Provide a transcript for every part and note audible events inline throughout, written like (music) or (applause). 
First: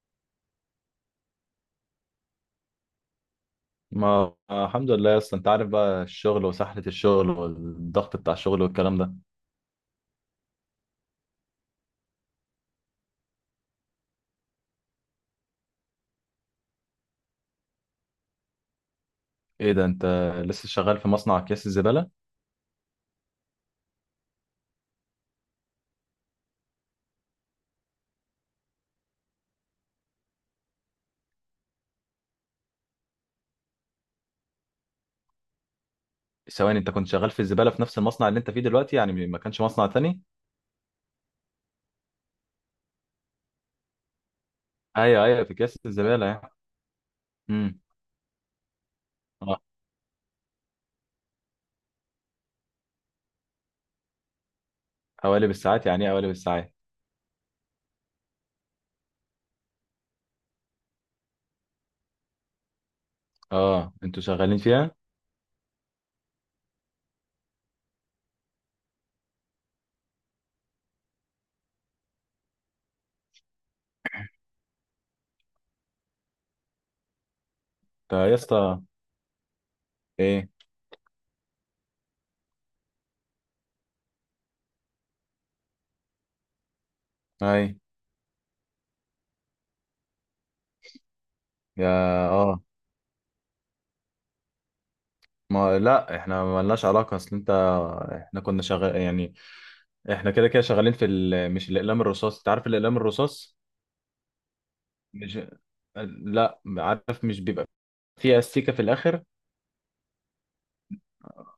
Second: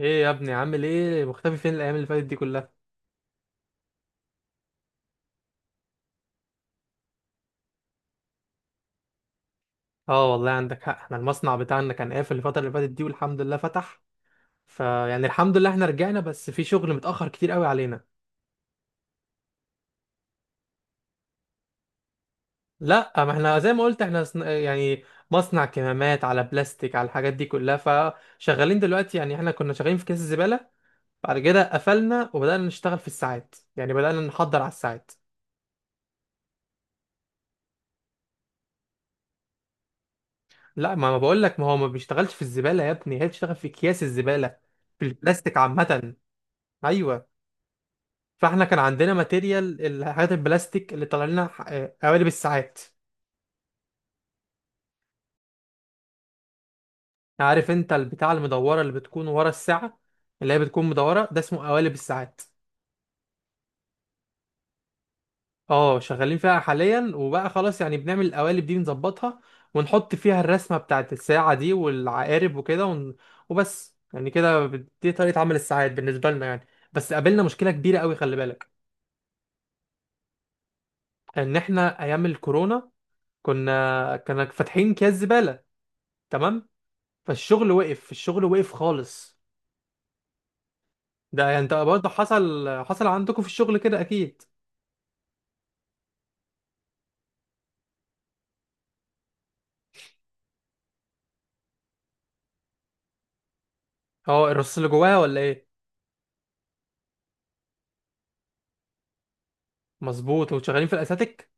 ايه يا ابني؟ عامل ايه؟ مختفي فين الايام اللي فاتت دي كلها؟ ما الحمد لله يا اسطى، انت عارف بقى الشغل وسحلة الشغل والضغط بتاع الشغل والكلام ده. اه والله عندك حق، احنا المصنع بتاعنا كان قافل الفتره اللي فاتت دي، والحمد لله فتح. فيعني الحمد لله احنا رجعنا، بس في شغل متاخر كتير قوي علينا. ايه ده؟ انت لسه شغال في مصنع اكياس الزبالة؟ لا، ما احنا زي ما قلت احنا مصنع كمامات، على بلاستيك، على الحاجات دي كلها. فشغالين دلوقتي، يعني احنا كنا شغالين في كيس الزباله، بعد كده قفلنا وبدانا نشتغل في الساعات، يعني بدانا نحضر على الساعات. ثواني، انت كنت شغال في الزبالة في نفس المصنع اللي انت فيه دلوقتي يعني؟ ما كانش مصنع تاني؟ لا، ما بقول لك، ما هو ما بيشتغلش في الزباله يا ابني، هي بتشتغل في اكياس الزباله، في ايوه، ايوه، في البلاستيك اكياس عامه. الزبالة يعني. ايوه. امم. فاحنا كان عندنا اه، ماتيريال الحاجات البلاستيك اللي طالع لنا قوالب الساعات. حوالي بالساعات؟ يعني ايه حوالي بالساعات؟ عارف انت البتاع المدوره اللي بتكون ورا الساعه، اللي هي بتكون مدوره، ده اسمه قوالب الساعات. اه، انتوا شغالين فيها انت؟ اه شغالين فيها حاليا، وبقى خلاص يعني بنعمل القوالب دي نظبطها، ونحط فيها الرسمه بتاعت الساعه دي والعقارب وكده وبس يعني كده. دي طريقه عمل الساعات بالنسبه لنا يعني. بس قابلنا مشكله كبيره قوي، يا خلي بالك، اسطى، ايه؟ ان احنا ايام الكورونا كنا فاتحين اكياس زباله، تمام؟ اي، فالشغل وقف، الشغل وقف خالص. ده يعني انت يا، برضه اه. حصل عندكم في الشغل كده اكيد. ما، لا احنا ملناش علاقة، اصل انت، احنا كنا شغال يعني. احنا كده كده شغالين في مش، الاقلام الرصاص، انت عارف الاقلام الرصاص؟ اه، الرصاص اللي جواها مش ولا ايه؟ لا، عارف مش بيبقى فيها استيكة في الآخر؟ مظبوط، انتوا شغالين في الاساتيك.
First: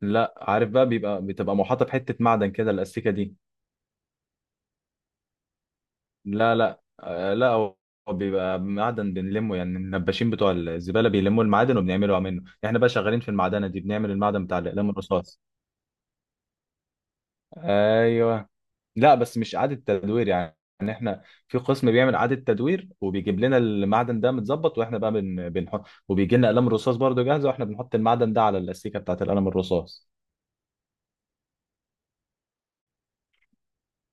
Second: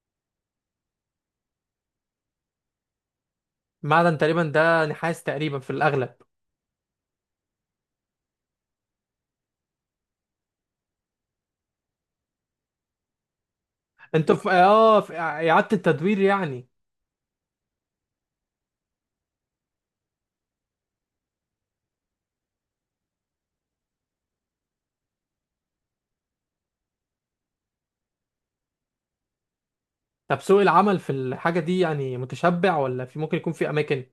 لا، عارف بقى بتبقى محاطة بحتة معدن كده الأستيكة دي. معدن تقريبا، ده نحاس تقريبا في الاغلب. لا لا، لا، هو بيبقى معدن بنلمه، يعني النباشين بتوع الزبالة بيلموا المعادن وبنعملوا منه، احنا بقى شغالين في المعدنة دي، بنعمل انتوا المعدن في بتاع الأقلام اه في الرصاص. اعاده التدوير يعني. ايوه. لا، بس مش إعادة تدوير يعني احنا في قسم بيعمل إعادة تدوير وبيجيب لنا المعدن ده متظبط، واحنا بقى بنحط، وبيجي لنا قلم رصاص برضه جاهزة، واحنا بنحط المعدن ده على الأستيكة بتاعت القلم الرصاص. طب سوق العمل في الحاجه دي يعني متشبع ولا في ممكن يكون في اماكن؟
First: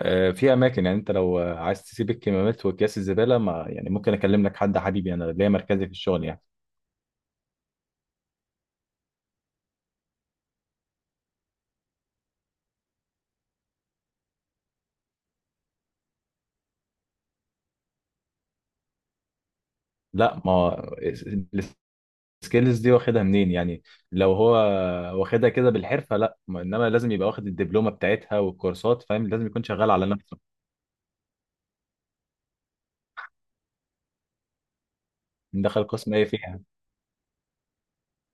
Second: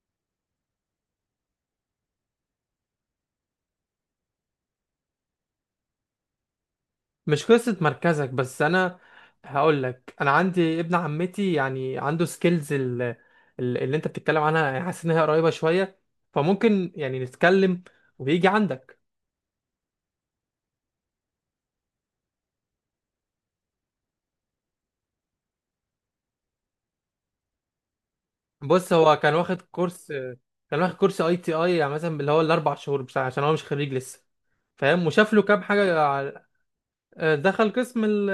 في اماكن يعني، انت لو عايز تسيب الكمامات واكياس الزباله، ما يعني ممكن اكلم لك حد، حبيبي انا ليا مركزي في الشغل يعني. مش قصة مركزك، بس أنا هقول لك، أنا عندي ابن عمتي يعني عنده سكيلز اللي أنت بتتكلم عنها، يعني حاسس إن هي قريبة شوية، فممكن يعني نتكلم ويجي عندك. لا، ما هو السكيلز دي واخدها منين يعني؟ لو هو واخدها كده بالحرفه لا، انما لازم يبقى واخد الدبلومه بتاعتها بص، والكورسات، هو فاهم؟ كان لازم واخد يكون شغال على كورس، نفسه. كان واخد كورس أي تي أي، يعني مثلا اللي هو الأربع شهور بتاع، عشان هو مش خريج لسه، فاهم؟ وشاف له كام دخل حاجة. قسم ايه فيها؟ دخل قسم ال-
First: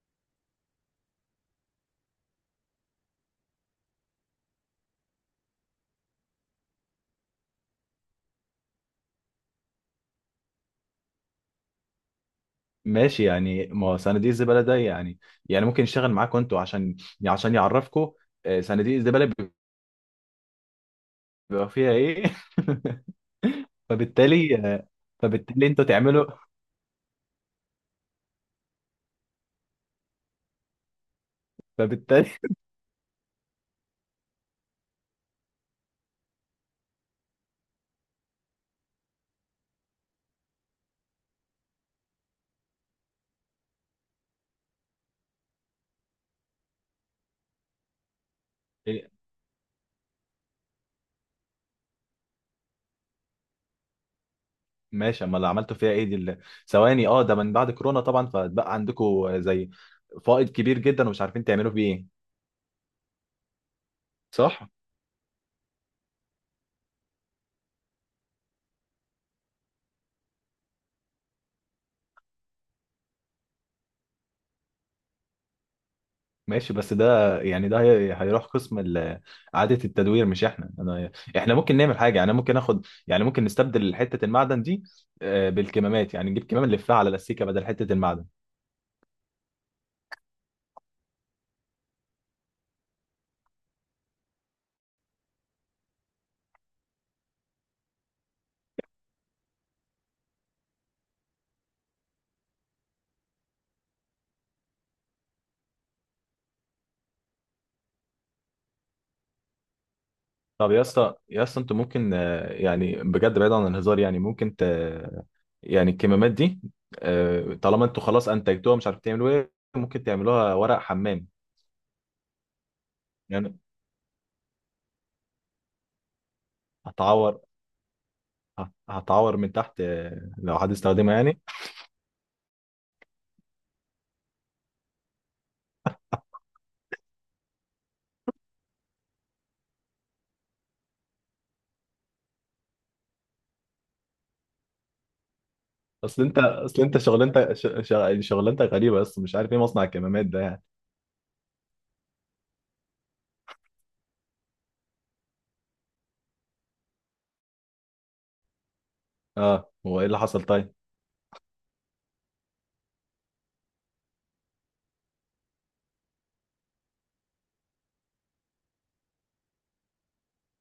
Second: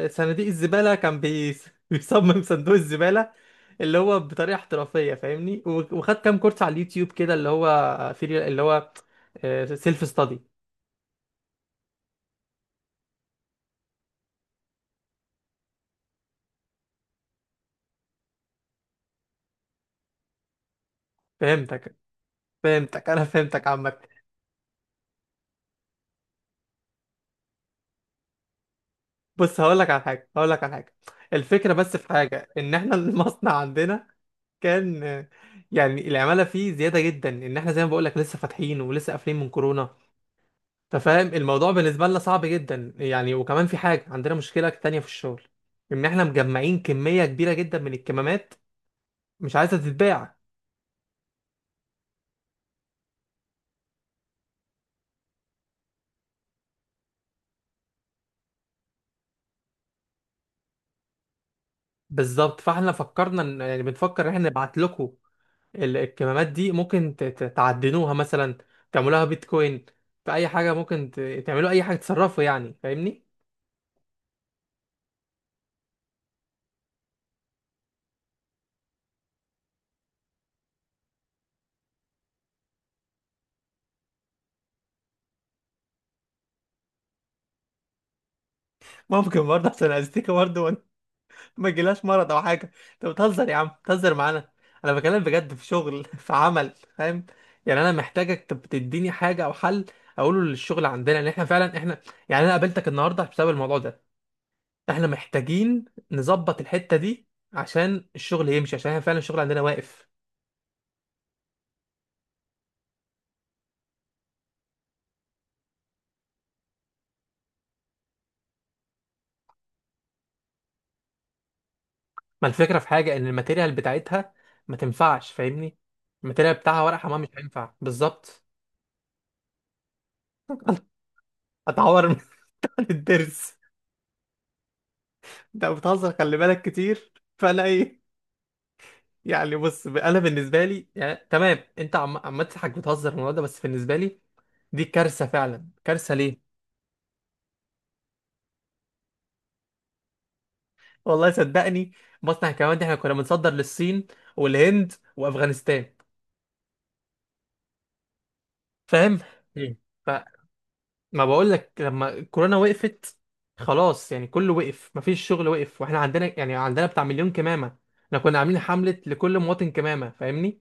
ال- صناديق الزبالة، كان (laughs) بيصمم صندوق الزبالة اللي هو بطريقة احترافية، فاهمني. وخد كام كورس على اليوتيوب كده، اللي هو في اللي هو سيلف ستادي. ماشي، يعني ما هو صناديق الزباله ده يعني، يعني ممكن يشتغل معاكم انتوا عشان، عشان يعرفكم. آه، صناديق الزباله بيبقى فيها فهمتك، ايه؟ (laughs) فهمتك، انا فهمتك عامة. فبالتالي، فبالتالي انتوا تعملوا، بص هقول لك على حاجة، هقول لك على حاجة. الفكرة بس في فبالتالي حاجة، ان احنا (laughs) المصنع عندنا كان يعني العمالة فيه زيادة جدا، ان احنا زي ما بقول لك لسه فاتحين ولسه قافلين من كورونا، انت فاهم؟ الموضوع بالنسبه لنا صعب جدا يعني. وكمان في حاجه عندنا، مشكله تانية في الشغل، ان احنا مجمعين كميه كبيره جدا من الكمامات، إيه؟ مش عايزه تتباع. ماشي، اما اللي عملته فيها ايه؟ ثواني، اه، ده من بعد كورونا طبعا، فبقى عندكم زي فائض كبير جدا ومش عارفين تعملوا فيه ايه. بالظبط، فاحنا فكرنا ان، يعني بنفكر ان احنا صح. نبعت لكم الكمامات دي، ممكن تعدنوها مثلا، تعملوها بيتكوين، في اي حاجه ممكن تعملوا اي حاجه، تصرفوا يعني، فاهمني؟ ماشي بس ده يعني، ده هيروح قسم إعادة التدوير، مش احنا. أنا، احنا ممكن نعمل حاجة، يعني ممكن ناخد، يعني ممكن نستبدل حتة المعدن دي بالكمامات، يعني نجيب كمام نلفها على الأسيكة بدل حتة المعدن. ممكن برضه، عشان الاستيكه برضه ما يجيلهاش مرض او حاجه. انت بتهزر يا عم، بتهزر معانا، انا بكلم بجد في شغل (laughs) في عمل، فاهم؟ يعني انا محتاجك تديني حاجه او حل اقوله للشغل عندنا، ان احنا فعلا احنا، يعني انا قابلتك النهارده بسبب الموضوع ده. احنا محتاجين نظبط الحته دي عشان الشغل يمشي، عشان احنا فعلا الشغل عندنا واقف. طب يا اسطى، يا اسطى انتوا ممكن يعني بجد بعيد عن الهزار يعني ممكن ت... يعني الكمامات دي، طالما انتوا خلاص انتجتوها مش عارف تعملوا ايه، ممكن تعملوها ورق حمام. ما الفكره في حاجه، ان يعني الماتيريال بتاعتها ما تنفعش، فاهمني؟ الماتيريال بتاعها ورق حمام مش هتعور هينفع بالظبط. هتعور من تحت لو حد استخدمها يعني. هتعور (laughs) من الدرس. انت بتهزر، خلي بالك كتير. فانا ايه يعني، بص انا بالنسبه لي، يعني تمام انت عم تضحك، بتهزر في الموضوع ده، بس بالنسبه لي دي كارثه، فعلا كارثه. اصل انت، ليه؟ اصل انت شغلانتك يعني شغلانتك غريبه، بس مش عارف ايه مصنع الكمامات ده يعني. والله صدقني، مصنع الكمامات دي احنا كنا بنصدر للصين والهند وافغانستان، فاهم؟ اه، مم. هو ايه اللي حصل فما طيب؟ بقول لك، لما الكورونا وقفت، خلاص يعني كله وقف، مفيش شغل، وقف، واحنا عندنا يعني عندنا بتاع 1000000 كمامه. احنا كنا عاملين حمله لكل مواطن كمامه، فاهمني؟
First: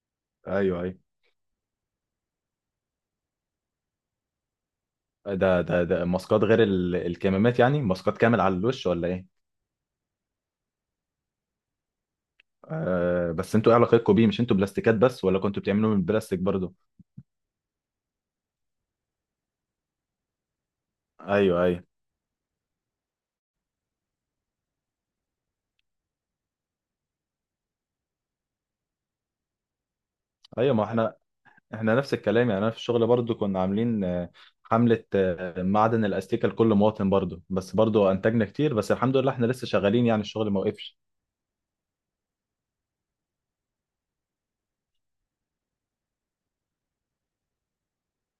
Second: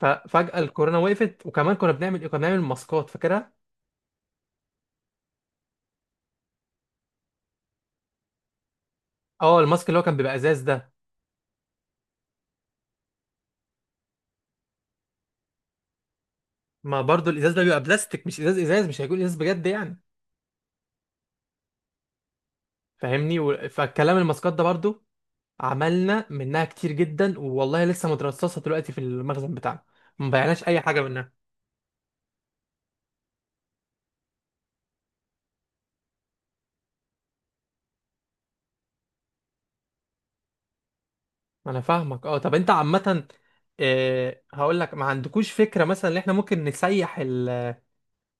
ففجاه ايوه، ايوه، الكورونا وقفت. وكمان كنا بنعمل ايه، كنا بنعمل ماسكات، فاكرها؟ ده ماسكات غير الكمامات يعني، ماسكات كامل على الوش ولا ايه؟ اه الماسك اللي هو كان بيبقى ازاز ده. آه، بس انتوا ايه علاقتكم بيه؟ مش انتوا بلاستيكات بس ولا كنتوا بتعملوا من البلاستيك برضو؟ ما برضو الازاز ده بيبقى بلاستيك، مش ازاز، ازاز مش هيكون ازاز بجد يعني، ايوه، ايوه. فاهمني. فالكلام الماسكات ده برضو عملنا منها كتير جدا والله، لسه مترصصه دلوقتي في المخزن بتاعنا، ما بيعناش ايوه اي ما حاجه احنا منها. احنا نفس الكلام يعني، انا في الشغل برضو كنا عاملين حملة معدن الاستيكة لكل مواطن برضو، بس برضو انتجنا كتير، بس الحمد لله احنا لسه شغالين يعني الشغل ما وقفش. انا فاهمك، اه. طب انت عامه، هقول لك، ما عندكوش فكره مثلا ان احنا ممكن نسيح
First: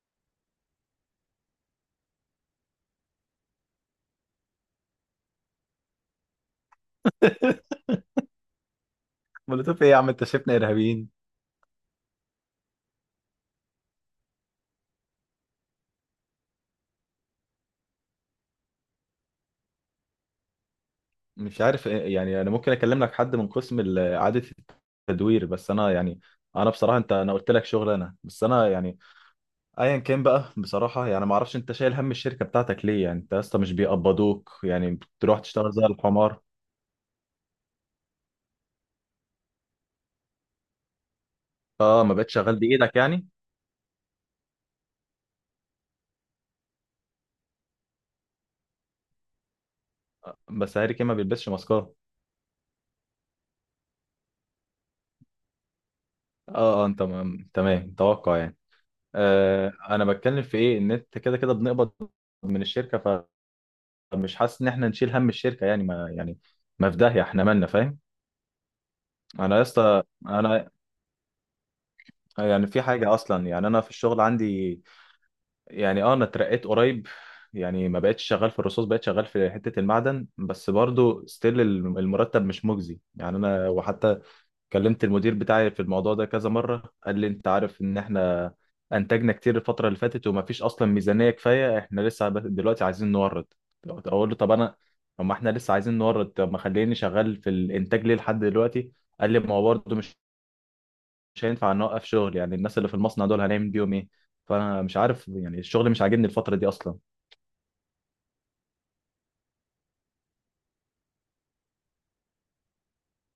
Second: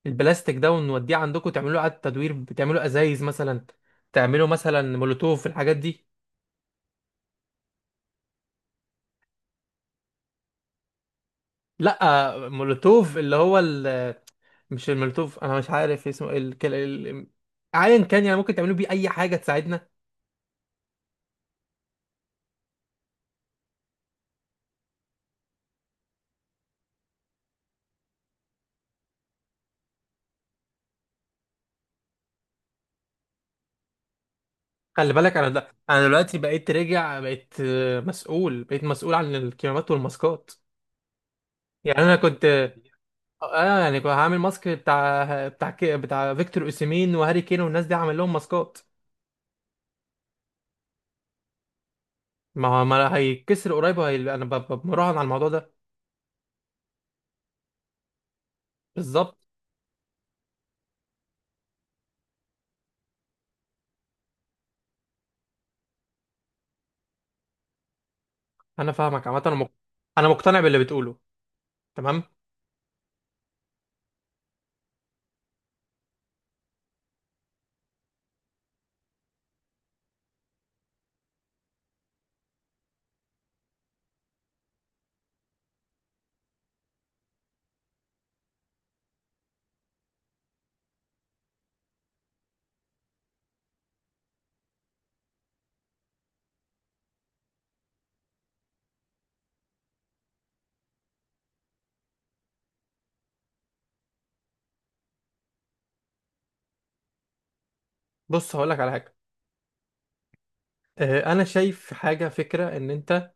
البلاستيك ده ونوديه عندكم، تعملوا اعاده تدوير، بتعملوا ازايز مثلا، تعملوا مثلا مولوتوف، الحاجات دي. (laughs) مولوتوف ايه يا عم؟ انت شايفنا ارهابيين؟ لا مولوتوف اللي هو مش المولوتوف، انا مش عارف اسمه ايه، ايا كان يعني، ممكن تعملوا بيه اي حاجه تساعدنا. مش عارف يعني انا ممكن اكلم لك حد من قسم اعاده التدوير، بس انا يعني، انا بصراحه انت، انا قلت لك شغل انا، بس انا يعني، ايا كان بقى بصراحه، يعني ما اعرفش انت شايل هم الشركه بتاعتك ليه يعني، انت اصلا مش بيقبضوك يعني. خلي بالك بتروح انا، ده تشتغل زي انا دلوقتي الحمار. بقيت راجع، بقيت مسؤول، بقيت مسؤول عن الكمامات والماسكات. يعني اه، ما انا بقتش كنت شغال بايدك يعني. يعني كنت هعمل ماسك بتاع بتاع بتاع فيكتور اوسيمين وهاري كين والناس دي، هعمل لهم ماسكات. بس هاري كين ما بيلبسش ماسكات. ما هو ما هيتكسر قريب وهي... انا ب... ب- مراهن على الموضوع ده. اه، اه، انت تمام توقع يعني. بالظبط. آه، انا بتكلم في ايه ان انت كده كده بنقبض من الشركه، فمش حاسس ان احنا نشيل هم الشركه يعني، ما يعني، ما في داهيه احنا مالنا فاهم. انا فاهمك عامه، انا يا اسطى، انا مقتنع انا باللي بتقوله، تمام. يعني في حاجه اصلا، يعني انا في الشغل عندي، يعني انا اترقيت قريب، يعني ما بقتش شغال في الرصاص، بقيت شغال في حتة المعدن، بس برضو ستيل المرتب مش مجزي يعني، انا وحتى كلمت المدير بتاعي في الموضوع ده كذا مرة، قال لي انت عارف ان احنا انتجنا كتير الفترة اللي فاتت، وما فيش اصلا ميزانية كفاية، احنا لسه دلوقتي عايزين نورد. اقول له طب انا، طب ما احنا لسه عايزين نورد، طب ما خليني شغال في الانتاج ليه لحد دلوقتي؟ قال لي ما هو برضه مش هينفع نوقف شغل يعني، الناس اللي في المصنع دول هنعمل بيهم ايه؟ فانا مش عارف، يعني الشغل مش عاجبني الفتره دي اصلا. بص هقول لك على حاجه، انا شايف حاجه، فكره ان انت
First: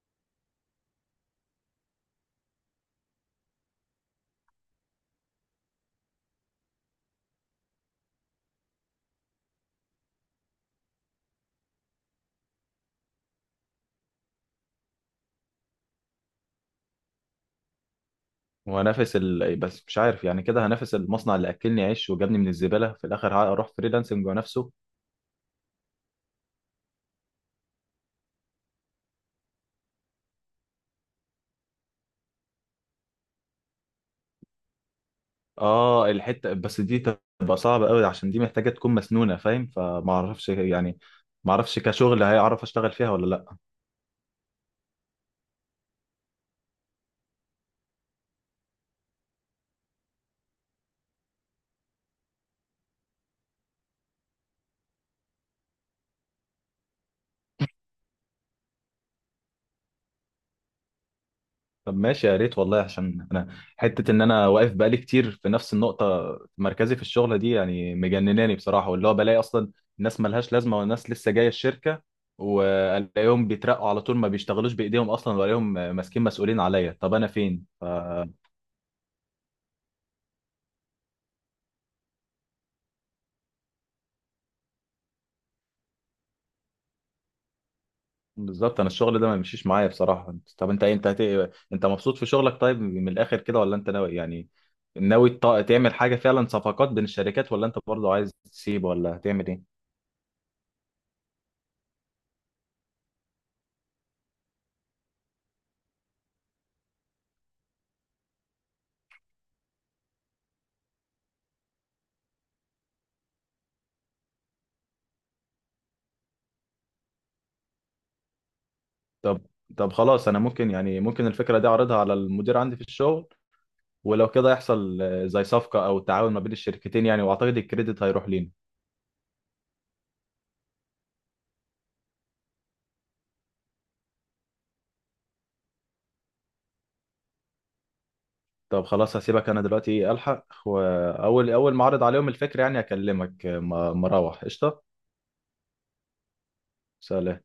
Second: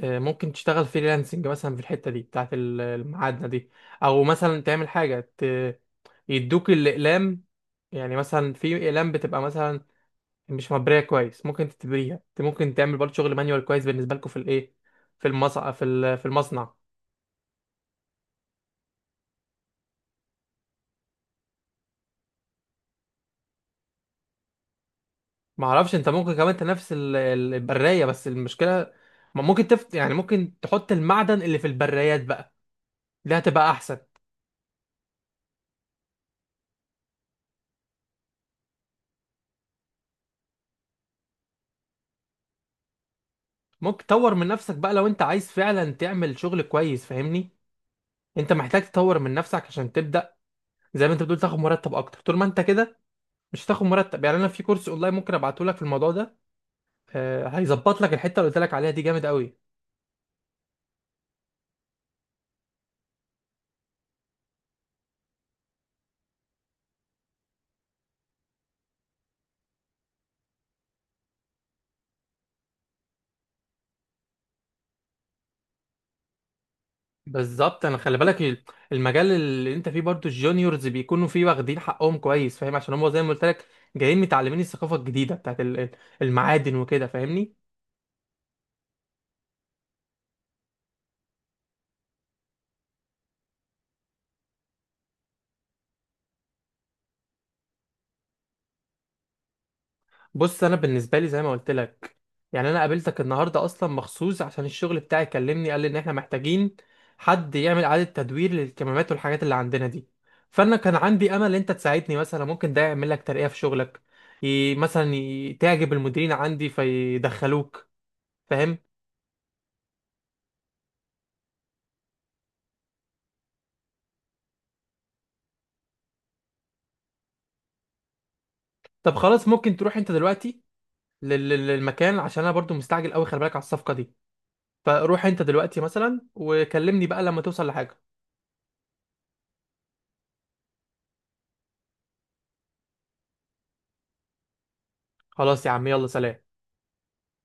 ممكن تشتغل فريلانسنج مثلا في الحته دي بتاعت المعادنه دي، او مثلا تعمل حاجه يدوك الاقلام. يعني مثلا في اقلام بتبقى مثلا مش مبريه كويس، ممكن تتبريها انت، ممكن تعمل برضه شغل مانيوال كويس بالنسبه لكم في الايه، في المصنع، في في المصنع. وهنافس بس مش عارف يعني كده هنافس المصنع اللي اكلني عيش وجابني من الزباله؟ في الاخر هروح فريلانسنج ونفسه. ما اعرفش، انت ممكن كمان تنافس البرايه، بس المشكله ما ممكن تفت، يعني ممكن تحط المعدن اللي في البرايات بقى، دي هتبقى احسن. اه الحته بس دي تبقى صعبه قوي عشان دي محتاجه تكون مسنونه فاهم، فما اعرفش يعني، ما اعرفش كشغل هيعرف اشتغل فيها ولا لا. ممكن تطور من نفسك بقى، لو انت عايز فعلا تعمل شغل كويس، فاهمني؟ انت محتاج تطور من نفسك عشان تبدا زي ما انت بتقول تاخد مرتب اكتر. طول ما انت كده مش هتاخد مرتب. يعني انا في كورس اونلاين ممكن ابعته لك في الموضوع ده، هيظبط لك الحته اللي قلت لك عليها دي، جامد قوي. طب ماشي يا ريت والله، عشان انا حته ان انا واقف بقالي كتير في نفس النقطه مركزي في الشغله دي يعني مجنناني بصراحه، واللي هو بلاقي اصلا الناس ملهاش لازمه، والناس لسه جايه الشركه والاقيهم بيترقوا على طول، ما بيشتغلوش بايديهم اصلا، والاقيهم ماسكين مسؤولين عليا. طب انا فين بالظبط. انا خلي بالك المجال اللي انت فيه برضو الجونيورز بيكونوا فيه واخدين حقهم كويس، فاهم؟ عشان هم زي ما قلت لك جايين متعلمين الثقافه الجديده بتاعت المعادن وكده، فاهمني؟ بالظبط، انا الشغل ده ما بيمشيش معايا بصراحه. طب انت إيه؟ انت مبسوط في شغلك طيب من الاخر كده، ولا انت ناوي يعني ناوي تعمل حاجه فعلا صفقات بين الشركات، ولا انت برضه عايز تسيب، ولا هتعمل ايه؟ بص انا بالنسبه لي زي ما قلت لك، يعني انا قابلتك النهارده اصلا مخصوص عشان الشغل بتاعي كلمني، قال لي ان احنا محتاجين حد يعمل اعاده تدوير للكمامات والحاجات اللي عندنا دي. فانا كان عندي امل ان انت تساعدني مثلا، ممكن ده يعمل لك ترقيه في شغلك، مثلا تعجب المديرين عندي فيدخلوك، فاهم؟ طب طب خلاص انا ممكن، يعني ممكن الفكره دي اعرضها على المدير عندي في الشغل، ولو كده يحصل زي صفقه او تعاون ما بين الشركتين يعني، واعتقد الكريدت هيروح لينا. طب خلاص ممكن تروح انت دلوقتي للمكان، عشان انا برضو مستعجل قوي، خلي بالك على الصفقه دي. فروح انت دلوقتي مثلا وكلمني بقى لما توصل لحاجه. طب خلاص هسيبك انا دلوقتي، ايه الحق، واول اول ما اعرض عليهم الفكره يعني اكلمك. ما اروح قشطه. خلاص يا عم، يلا سلام. سلام.